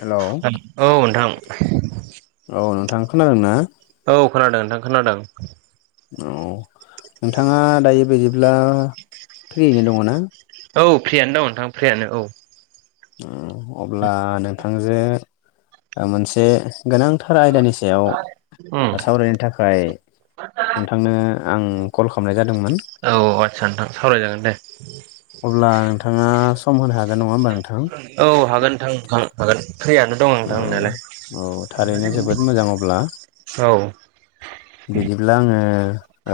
Hello औ नोंथां। औ नोंथां खोनादों ना? औ खोनादों नोंथां खोनादों। औ नोंथाङा दायो बिदिब्ला थैयैनो दङ ना? औ फ्रियानो दङ नोंथां फ्रियानो औ। ओ अब्ला नोंथांजो ओ मोनसे। गोनांथार आयदानि सायाव उम सावरायनो थाखाय। नोंथांनो आं कल खालामनाय जा औ आस्सा नोंथां सावराय जागोन दे। अब्ला नोंथाङा सम होनो हागोन नङा होनोमबा नोंथां। औ हागोन नोंथां हा-हागोन। फ्रियानो दं आं औ नोंथां नोंनायालाय औ थारैनो जोबोद मोजां अब्ला औ। बिदिब्ला आङो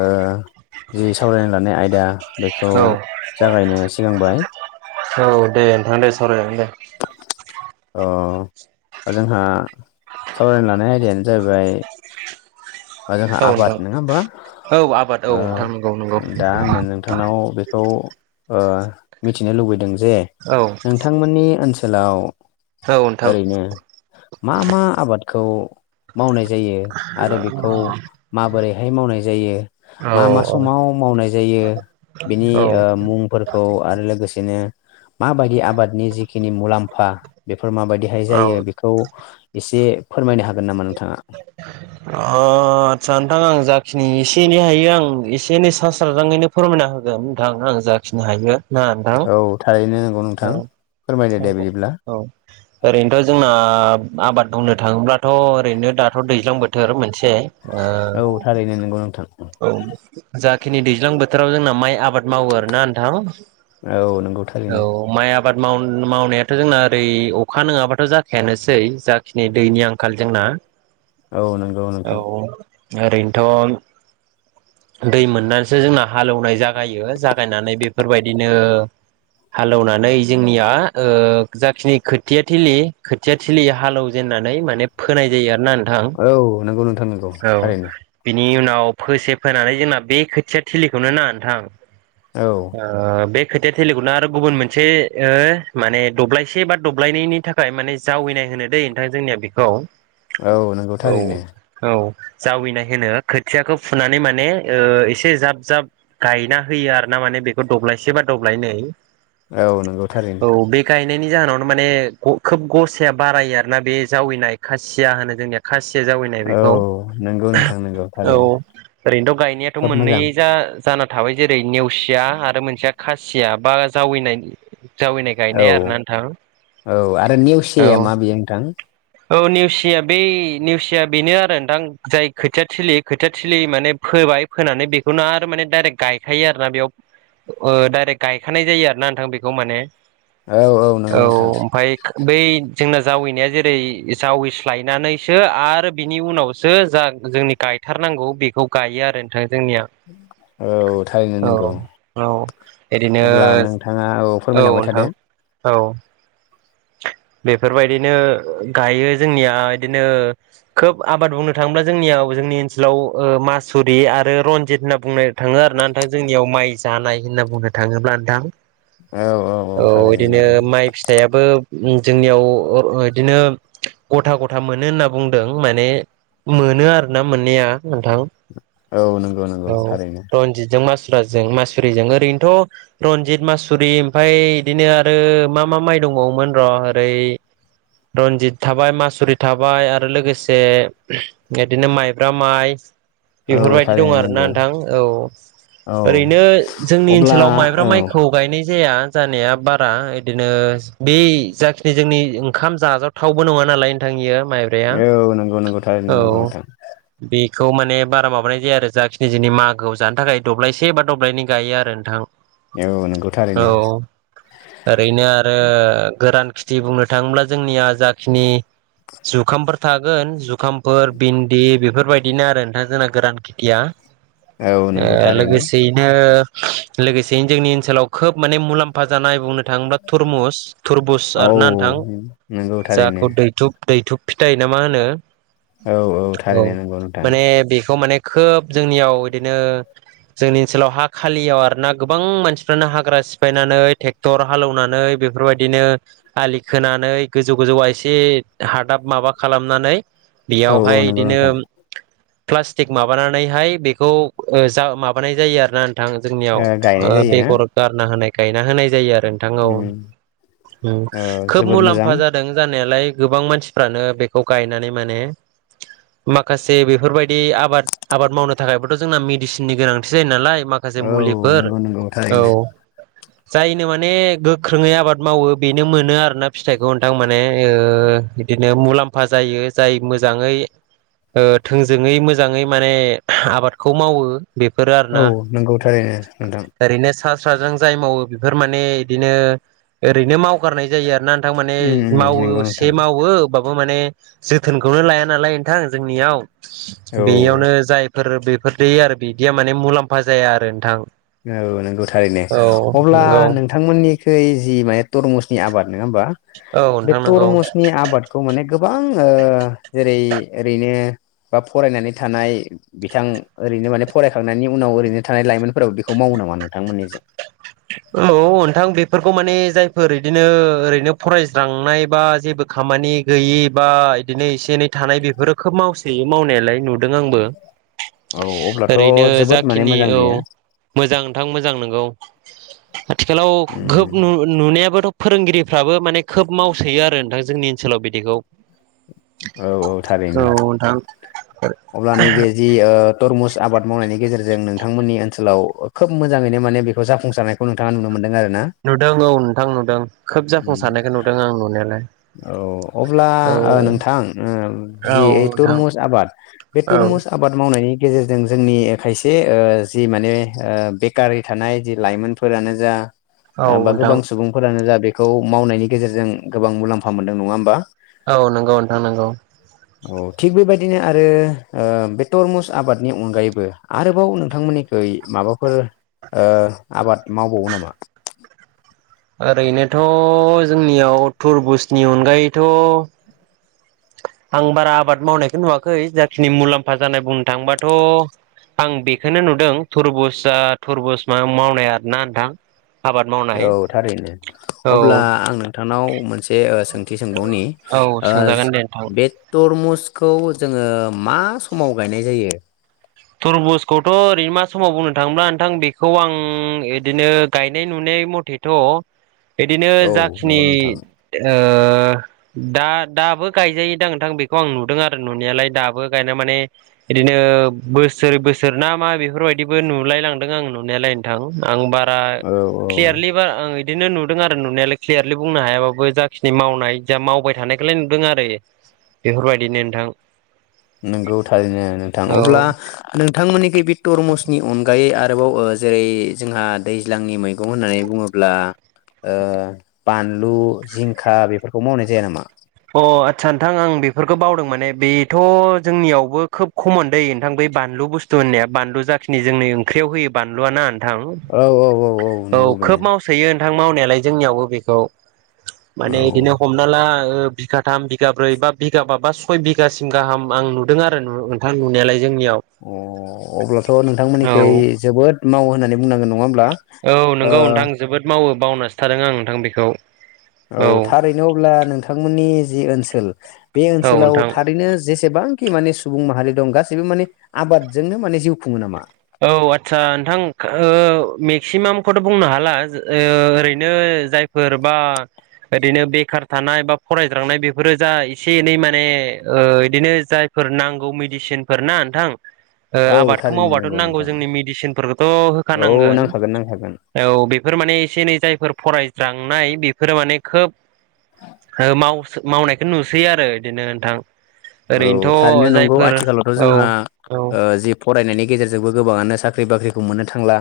ओ जि सावरायनो लानाय आयदा बेखौ औ जागायनो सिगांबाय। औ दे नोंथां दे सवराय जागोन दे। अ जोंहा सावरायनो लानाय आयदायानो जाहैबाय मा जोंहा औ आबाद नोंथां नोङा होनबा। औ आबाद औ नोंथां नंगौ नंगौ ओ दा आङो नोंथांनाव बेखौ ओ मिथिनो लुबैदों जे औ नोंथांमोननि ओनसोलाव। औ नोंथां ओरैनो मा-मा आबादखौ मावनाय जायो आरो बे खौ माबोरैहाय मावनाय जायो औ मा-मा औ समाव मावनाय जायो। बेनि औ ओ मुंफोरखौ आरो लोगोसेनो। माबायदि आबादनि जिखिनि मुलाम्फा। फोर माबायदिहाय औ जायो बेखौ एसे फोरमायनो हागोन नामा नोंथाङा? ओ ओ आदसा नोंथां आं जाखिनि एसे एनै हायो आं एसे एनै सा स्राजाङैनो फोरमायना होगोन नोंथां आं। जाखिनो हायो। औ थारैनो। नोंथां फोरमायदो दे बिदिब्ला औ-औ-औ ओरैनोथ' जोंना आबाद बुं नो थाङोब्लाथ' ओरैनो दाथ' दैज्लां बोथोर मोनसे। ओ औ थारैनो नंगौ नोंथां औ जा खिनि दैज्लां बोथोराव जोंना माइ आबाद मावो आरोना नोंथां। औ नोंगौ। औ माइ आ बाद माव-मावनायाथ' जोंना ओरै अखा नङाबाथ' जाखायानोसै जाखिनि दैनि आंखाल जोंना। [unintelligible] औ नंगौ औ नोंथां। ओरैनोथ' [unintelligible] दै मोननानैसो जोंना हालेवनाय जागायो जागायनानै बेफोरबायदिनो हालौनानै जोंनिया ओ जाखिनि खोथिया थिलि खोथिया थिलि हालेव जेनना नै माने फोनाय जायो आरो ना औ नोंगौ नोंथां नोंगौ थारैनो। नि उनाव फोसे फोनानै जोंना बे खोथिया थिलिखौनो ना नोंथां। औ आ बे खोथा थेलिगुनो आरो गुबुन मोनसे माने दब्लायसे बा दब्लायनैनायनि थाखाय माने जावैनाय होनो दै नोंथां जोंनिया बेखौ औ नंगौथारैनो। औ जावैनाय होनो खोथियाखौ फुनानै माने एसे जाब जाब गायना होयो। आरोार ना माने बेखौ दब्लायसे बा दब्लायनै। औ नंगौ थारैनो। यनायनि जाहोनावनो मानो‌ खोब गसाया बारायो आरोना बे जावनाय खासिया होनो जोंनिया खा एसे जावैनाय औ बेखौ नंगौ नोंथां नंगौ औ थारैनो ओरैनोथ' गायनायाथ' खोब मोजां मोननैयै जा जाना थाबाय जेरै नेवसिया आरो मोनसेया खासिया बा जावैनायनि जावैनाय औ गायनाया आरोना औ आरो नोंथां नेवसियाया औ। मा बेयो नोंथां औ नेवसिया बे नेवसिया बेनो आरो नोंथां जाय खोथियाथिलि खोथियाथिलि माने फोबाय फोनानै बेखौनो आरो माने डाइरेक्ट गायखायो आरोना बेयाव ओ डाइरेक्ट गायखानाय जायो आरो ना नोंथां बेखौ माने औ औ नंगौ नोंथां ओमफफ्राय बै जोंना जावैनाया जेरै जावैस्लायनानैसो आरो बिनि उनावसो जा जोंनि गायथारनांगौ बेखौ गायो आरो नोंथाङा जोंनिया। औ थारैनो औ नोंगौ औ ओरैनो अब्ला नोंथाङा औ फोरमायलांबाय थादों। [unintelligible] औ। [inaudible] बेफोरबायदिनो गायो जोंनिया बिदिनो खोब आबाद बुंनो थाङोब्ला जोंनियाव जोंनि ओनसोलाव ओ मासुरि आरो रनजित होनना बुंनो थाङो आरोना नोंथां जोंनियाव माइ जानाय होनना बुंनो थाङोब्ला नोंथां औ औ थारैनो बिदिनो नंगौ माइ फिथाइयाबो जोंनियाव बिदिनो गथा गथा मोनो होनना बुंदों माने मोनो आरोना मोननाया नोंथां औ नंगौ नंगौ औ थारैनो रन्जितजों मास कुराजों मासुरिजों ओरैनोथ' रनजित मासुरि ओमफ्राय बिदिनो आरो मा मा माइ दंबावोमोन । र ओरै रन्जित थाबाय मासुरि थाबाय आरो लोगोसे बिदिनो माइब्रा माइ । औ बेफोरबायदि दं थारैनो आरो ना नंगौ नोंथां औ औ । ओरैनो जोंनि अब्ला ओनसोलाव माइब्रा औ माइखौ गायनाय जाया जानाया बारा बिदिनो बे जाखिनि जोंनि ओंखाम जाजाथावबो नङा नालाय नोंथां इयो । माइब्राया औ नंगौ नंगौ थारैनो औ नंगौ नोंथां बे खौ माने बारा माबानाय जाया आरो जाखिनि जोंनि मागोआव जानो थाखाय दब्लायसे बा दब्लायनै गायो आरो नोंथां औ नंगौ थारैनो औ ओरैनो आरो । गोरान खेथि बुंनो थाङोब्ला जोंनिया जाखिनि जुखामफोर थागोन जु खामफोर भिन्दि बेफोरबायदिनो आरो नोंथां जोंना गोरान खेथिया औ नंगौ । थारैनो लोगोसेयैनो लोगोसेयैनो जोंनि ओनसोलाव खोब माने मुलाम्फा जानाय बुंनो थाङोब्ला तुरमुस बुस औ आरो ना नोंथां नंगौ थारैनो जाखौ दैथुब दैथुब फिथाइ ना मा होनो? औ थारैनो औ नंगौ नोंथां माने बेखौ माने खोब जोंनियाव बिदिनो । जोंनि ओनसोलाव हा खालियाव आरोना गोबां मानसिफ्रानो हाग्रा सिफायनानै ट्रेक्टर हालेवनानै बेफोरबाय दिनो आलि खोनानै गोजौ गोजौ एसे हादाब माबा खालामनानै औ बेयावहाय औ नंगौ बिदिनो नोंथां प्लास्टिक माबानानैहाय बेखौ ओ‌ जा माबानाय जायो आरोना नोंथां जोंनियाव गायनाय ओ जायोना बेगर गारना होनाय गायना होनाय जायो आरो नोंथां औ उम ओम‌ ओ खोब जोबोद मोजां मुलाम्फा जादों जा नायालाय गोबां मानसिफ्रानो बेखौ गायनानै माने माखासे बेफोरबायदि आबाद आबाद मावनो थाखायबोथ' जोंना मेडिसिननि गोनांथि जायो नालाय माखासे औ मुलिफोर नंगौ नंगौ औ थारैनो जायनो माने गोख्रोङै आबाद मावो बेनो मोनो आरोना फिथाइखौ नोंथां माने ओ बिदिनो मुलाम्फा जायो जाय मो मोजाङै ओ थोंजोङै मोजाङै माने आबादखौ मावो बेफोरो आरोना औ नंगौ थारैनो नोंथां ओरैनो सा साज्रां जाय मावो बेफोर माने बिदिनो ओरैनो मावगारनाय जायो आरोना थारमाने उम उम मावो नंगौ से नोंथां मावो बा माने जोथोनखौनो लाया नालाय नोंथां जोंनियाव औ बेयावनो जाय फोर बेफोर दै आरो बिदिया माने मुलाम्फा जाया आरो नोंथां औ नंगौ थारैनो औ अब्ला नंगौ नोंथांमोननिखै जि माने तरमुजनि आबाद नङा होमबा औ बे नोंथां नंगौ तरमुसनि आबादखौ माने गोबां ओ जेरै ओरैनो बा फरायनानै थानाय बिथां ओरैनो माने फरायखांनायनि उनाव ओरैनो थानाय लाइमोनफोराबो‌ बि खौ मावो नामा नोंथांमोननिथिं औ नोंथां बेफोरखौ माने जायफोर बिदिनो ओरैनो फरायस्रांनाय बा जेबो खामानि गैयि बा बिदिनो एसे एनै थानाय बेफोरो खोब मावसोयो मावनायालाय नुदों आंबो औ अब्लाथ' ओरैनो जोबोद माने जाखिनि मोजां औ बियो मोजां नोंथां मोजां नंगौ आथिखालाव उम खोब नु नुनायाबोथ' फोरोंगिरिफ्राबो माने खोब मावसोयो आरो नोंथां जोंनि ओनसोलाव बिदिखौ औ औ औ थारैनो नोंथां अब्ला नैबे जि ओ तरमुस आबाद मावनायनि गेजेरजों नोंथांमोननि ओनसोलाव खोब मोजाङैनो माने बेखौ जाफुंसारनायखौ नोंथाङा नुनो मोनदों आरो ना नुदों औ नोंथां नुदों खोब उम जाफुंसारखौ नुदों आं नुनायालाय औ अब्ला औ नोंथां औ जि नोंथां तरमुज आबाद बे औ तरमुज आबाद माव मावनायनि गेजेरजों जोंनि खायसे ओ जि माने ओ बेकारै थानाय जि लाइमोनफोर जा औ बा नोंथां गोबां सुबुंफोरानो जा बेखौ मावनायनि गेजेरजों गोबां मुलाम्फा मोनदों नङा होमबा औ नंगौ नोंथां नोंगौ । औ थिग बेबायदिनो आरो ओ बे तरमुज आबादनि अनगायैबो आरोबाव नोंथांमोननिखै माबाफोर ओ आबाद मावबावो नामा? ओरैनोथ' जोंनियाव तुरबुज नि अनगायैथ' आं बारा आबाद मावनायखौ नुवाखै जाखिनि मुलाम्फा जानाय बुंनो थांबाथ' आं बेखौनो नुदों तुरबुजआ तुरबुज मा मावनाया ना नोंथां आबाद मावनाय औ थारैनो औ अब्ला आं नोंथां नोंनाव मोनसे ओ सोंथि सोंबावनि औ ओ सोंजागोन दे नोंथां बे तरमुज खौ जोङो मा समाव गायनाय जायो? तुरबुज खौथ' ओरैनो मा समाव बुंनो थाङोब्ला नोंथां बेखौ आं इदिनो गायनाय नुनाय मथैथ' इदिनो औ जाखिनि नंगौ नोंथां ओ दा दाबो गायजायो दां नोंथां बेखौ आं नुदों आरो नुनायालाय दाबो गायना माने इदिनो ओशबोसोर बोसोरना मा बेफोरबायदिबो नुलायलांदों आं नुनायालाय नोंथां आं बा रा औ औ क्लेयारलि बारा आं इ बिदिनो नुदों आरो नुनायालाय क्लियारलि बुंनो हायाबाबो जाखिनि मावनाय जा मावबाय थानायखौलाय नुदों आरो बेफोरबायदिनो नोंथां नंगौ थारैनो नोंथां अब्ला नोंथांमोननिखै बे तरमुजनि अनगायै आरो आरोबाव जेरै जोंहा दैज्लांनि मैगं होननानै बुङोब्ला बानलु जिंखा बेफोरखौ मावनाय जाया नामा? अ आदसा नोंथां आं बेफोरखौ बावदों माने बेथ' जोंनियावबो खोब खमन दै नोंथां बे बे बानलु बुस्थु होननाया बानलु जाखिनि जोंनि ओंख्रियाव होयो बानलुआ ना औ औ औ औ नंगौ बेनो खोब मावसोयो नथां मावनायालाय जोंनियावबो बेखौ औ माने औ बिदिनो हमना ला ओ बिगाथाम बिगाब्रै बा बिगाबा बा सय बिगासिम गाहाम आं नुदों आरो नोंथां नुनायालाय जोंनियाव अ अब्लाथ' औ नोंथांमोननिखै जोबोद मावो होननानै बुंनांगोन नङा होमब्ला औ नंगौ ओ नोंथां जोबोद मावो बावनासो थादों आं नोंथां बेखौ औ थारैनो अब्ला नोंथांमोननि जि ओनसोल बे ओनसोलाव नोंथां थारैनो जेसेबां खि माने सुबुं माहारि दं गासैबो माने आबादजोंनो माने जिउ खुङो नामा औ आचसा नोंथां मेक्सिमामखौथ' बुंनो हाला ओरैनो जायफोर बा ओरैनो बेखार थानाय बा फरायज्रांनाय बेफोरो जा एसे एनै माने बिदिनो जायफोर नांगौ मेदिसिनफोर ना नोंथां औ आबादखौ थारैनो मावा आरो नंगौ नांगौ नोंथां जोंनि मेडिसिनफोरखौथ' औ होखानांगोन नांखागोन नांखागोन औ बेफोर माने एसे एनै जायफोर फरायज्रांनाय बेफोरो माने खोब माव मावनायखौ नुसैयो आरो बिदिनो नोंथां औ थारैनो ओरैनोथ' नंगौ जायफोर आथिखालावथ' औ जोंहा औ जि फरायनायनि गेजेरजोंबो गोबाङानो साख्रि बाख्रिखौ मोननो थांला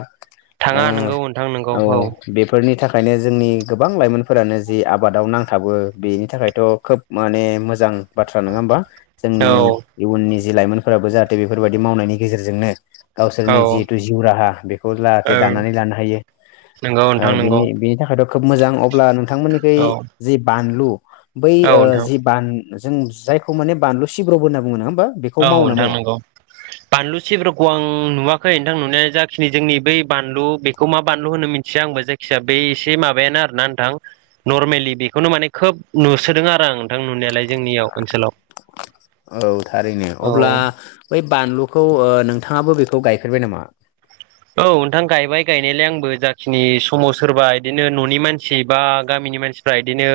थाङा नोंगौ नोंथां नोंगौ ओ औ बेफोरनि था खायनो जोंनि गोबां लाइमोनफोरानो जि आबादाव नांथाबो बेनि थाखायथ' खोब माने मोजां बाथ्रा नङा होमबा जोंनि औ इयुननि जि लाइमोनफोराबो जाहाथे बेफोरबायाददि मावनायनि गेजेरजोंनो औ गावसोरनि जिथु जिउ राहा बेखौ जाहाथे दानानै लानो हायो नोंगौ नोंथां बिनि नोंगौ बिनि थाखाय द खोब मोजां अब्ला नोंथांमोननिखै औ जि बानलु बै औ ओ नोंथां जि बान जों जायखौ माने बानलु सिब्रबो होनना बुङो नङा? होमबा बेखौ औ मावो ना नोंथां मावा नोंगौ बानलु सिब्र'खौ आं नुवाखै आं नुनाया जाखिनि जोंनि बै बानलु बेखौ मा बानलु होनो मिथिया आंबो जायखिया बै एसे माबायानो आरोना नोंथां नर्मेलि बेखौनो माने खोब नुसोदों आरो आं नोंथां नुनायालाय जोंनियाव ओनसोलाव औ थारैनो औ अब्ला बै बानलुखौ ओ नोंथाङाबो बेखौ गायफेरबाय नामा? औ नोंथां गायबाय गायनायलाय आंबो जाखिनि समाव सोरबा बिदिनो न'नि मानसि बा गामि जोंनि मानसिफ्रा इदिनो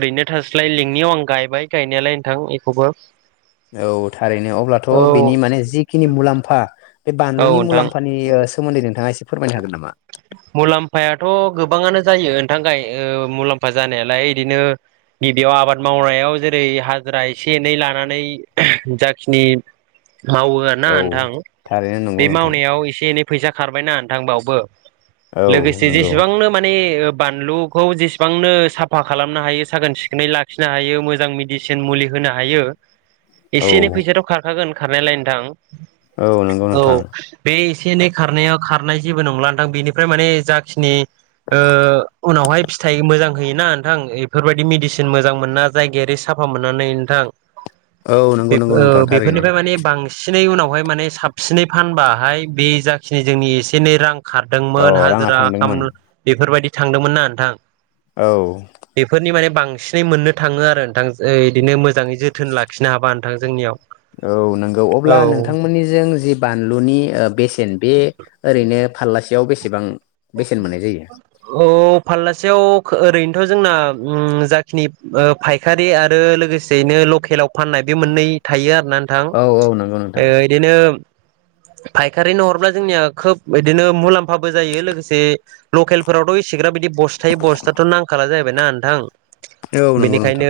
ओरैनो थास्लाय लिंनि अ आं गायबाय गायनायालाय नोंथां एखौबो औ थारैनो अब्लाथ' औ बेनि माने जिखिनि मुलाम्फा बे औ बानलुनि नोंथां मुलाम्फानि सोमोन्दै नोंथाङा एसे फोरमायनो हागोन नामा? दाथ' गोबाङानो जायो ओथां गाय ओ मुलाम्फा जानायालाय एदिनो गिबियाव आबाद मावनायाव जेरै हाजिरा एसे एनै लानानै जाखिनि मावो आरोना औ नोंथां थारैनो नंगौ बे नोंथां मावनायाव एसे एनै फैसा खारबायना नोंथां बावबो औ लोगोसे नंगौ जेसेबांनो माने ए ओ फानलुखौ जेसेबांनो साफा खालामनो हायो साखोन सिखोनै लाखिनो हायो मोजां मेडिसिन मुलि होन होनो हायो औ एसे एनै फैसाथ' खारखागोन खारनायलाय नोंथां औ नंगौ औ नोंथां बे एसे एनै खारनाया खारनाय जेबो नंला नोंथां बेनिफ्राय माने जाखिनि ओ उनावहाय फि थाइ मोजां होयोना नोंथां एफोरबायदि मेडिसिन मोजां मोना जायगायारि साफा मोनानै नोंथां औ नंगौ बेफो नंगौ नोंथां ओ थारैनो बेफोरनिफ्राय माने बांसिनै उनावहाय माने साब सिनै फानबाहाय बे जाखिनि जोंनि एसे एनै रां औ खारदोंमोन राङा हाजिरा खाम थांदोंमोन बेफोरबायदि थांदोंमोन ना नोंथां । औ बेफोरनि माने बांसिनै मोननो थाङो आरो नोंथां ओ इदिनो मोजाङै जोथोन लाखिनो हाबा नोंथां जोंनियाव औ नोंगौ । अब्ला औ नोंथांमोनिजों जि बानलुनि ओ बेसेन बे ओरैनो फाल्लासेयाव बेसेबां बेस औ फाल्लासेयाव ओरैनोथ' जोंना ओम जाखिनि ओ फायखारि आरो लोगोसेयैनो लकेलाव फाननाय बे मोननै थायो आरोना नोंथां औ औ नंगौ । नोंथां ओ इदिनो फायखारिनो हरब्ला जोंनिया खोब इदिनो मुलाम्फाबो जायो । लोगोसे लकेलफोरावथ' इसेग्राब बिदि बस्थायै बस्थाथ' नांखाला जाहैबायना नोंथां । औ नंगौ बेनिखायनो नोंथां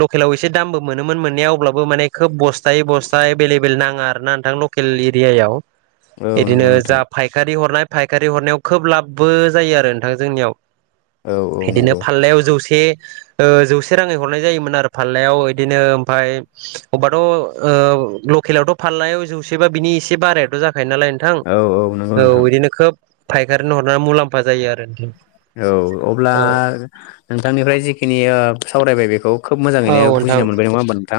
लकेलाव एसे दामबो मोनोमोन मोननाया अब्लाबो माने खोब बस्थ बस्थायै बस्था एभेलेबेल नाङा आरो ना नोंथां । लकेल एरियाव औ एदिनो नंगौ नोंथां जा फायखारि हरनाय फायखारि हरनायाव खोब लाब बो जायो आरो नोंथां । जोंनियाव औ औ इदिनो नंगौ फाल्लायाव जौसे ओ जौसे राङै हरनाय जायोमोन आरो फाल्लायाव इदिनो ओमफाय अबबाथ' ओ ल केलावथ' फाल्लायाव जौसेबा बिनि एसे बारायाथ' जाखायो नालाय नोंथां औ औ नंगौ । नोंथां औ इदिनो खोब फायखारिनो हरनानै मुलाम्फा जायो आरो न औ अब्ला । नोंथांनिफ्राय जिखिनि ओ सावरायबाय बेखौ खोब औ मोजाङैनो नोंथां बुजिना मोनबाय नङा होनोमा नोंथां?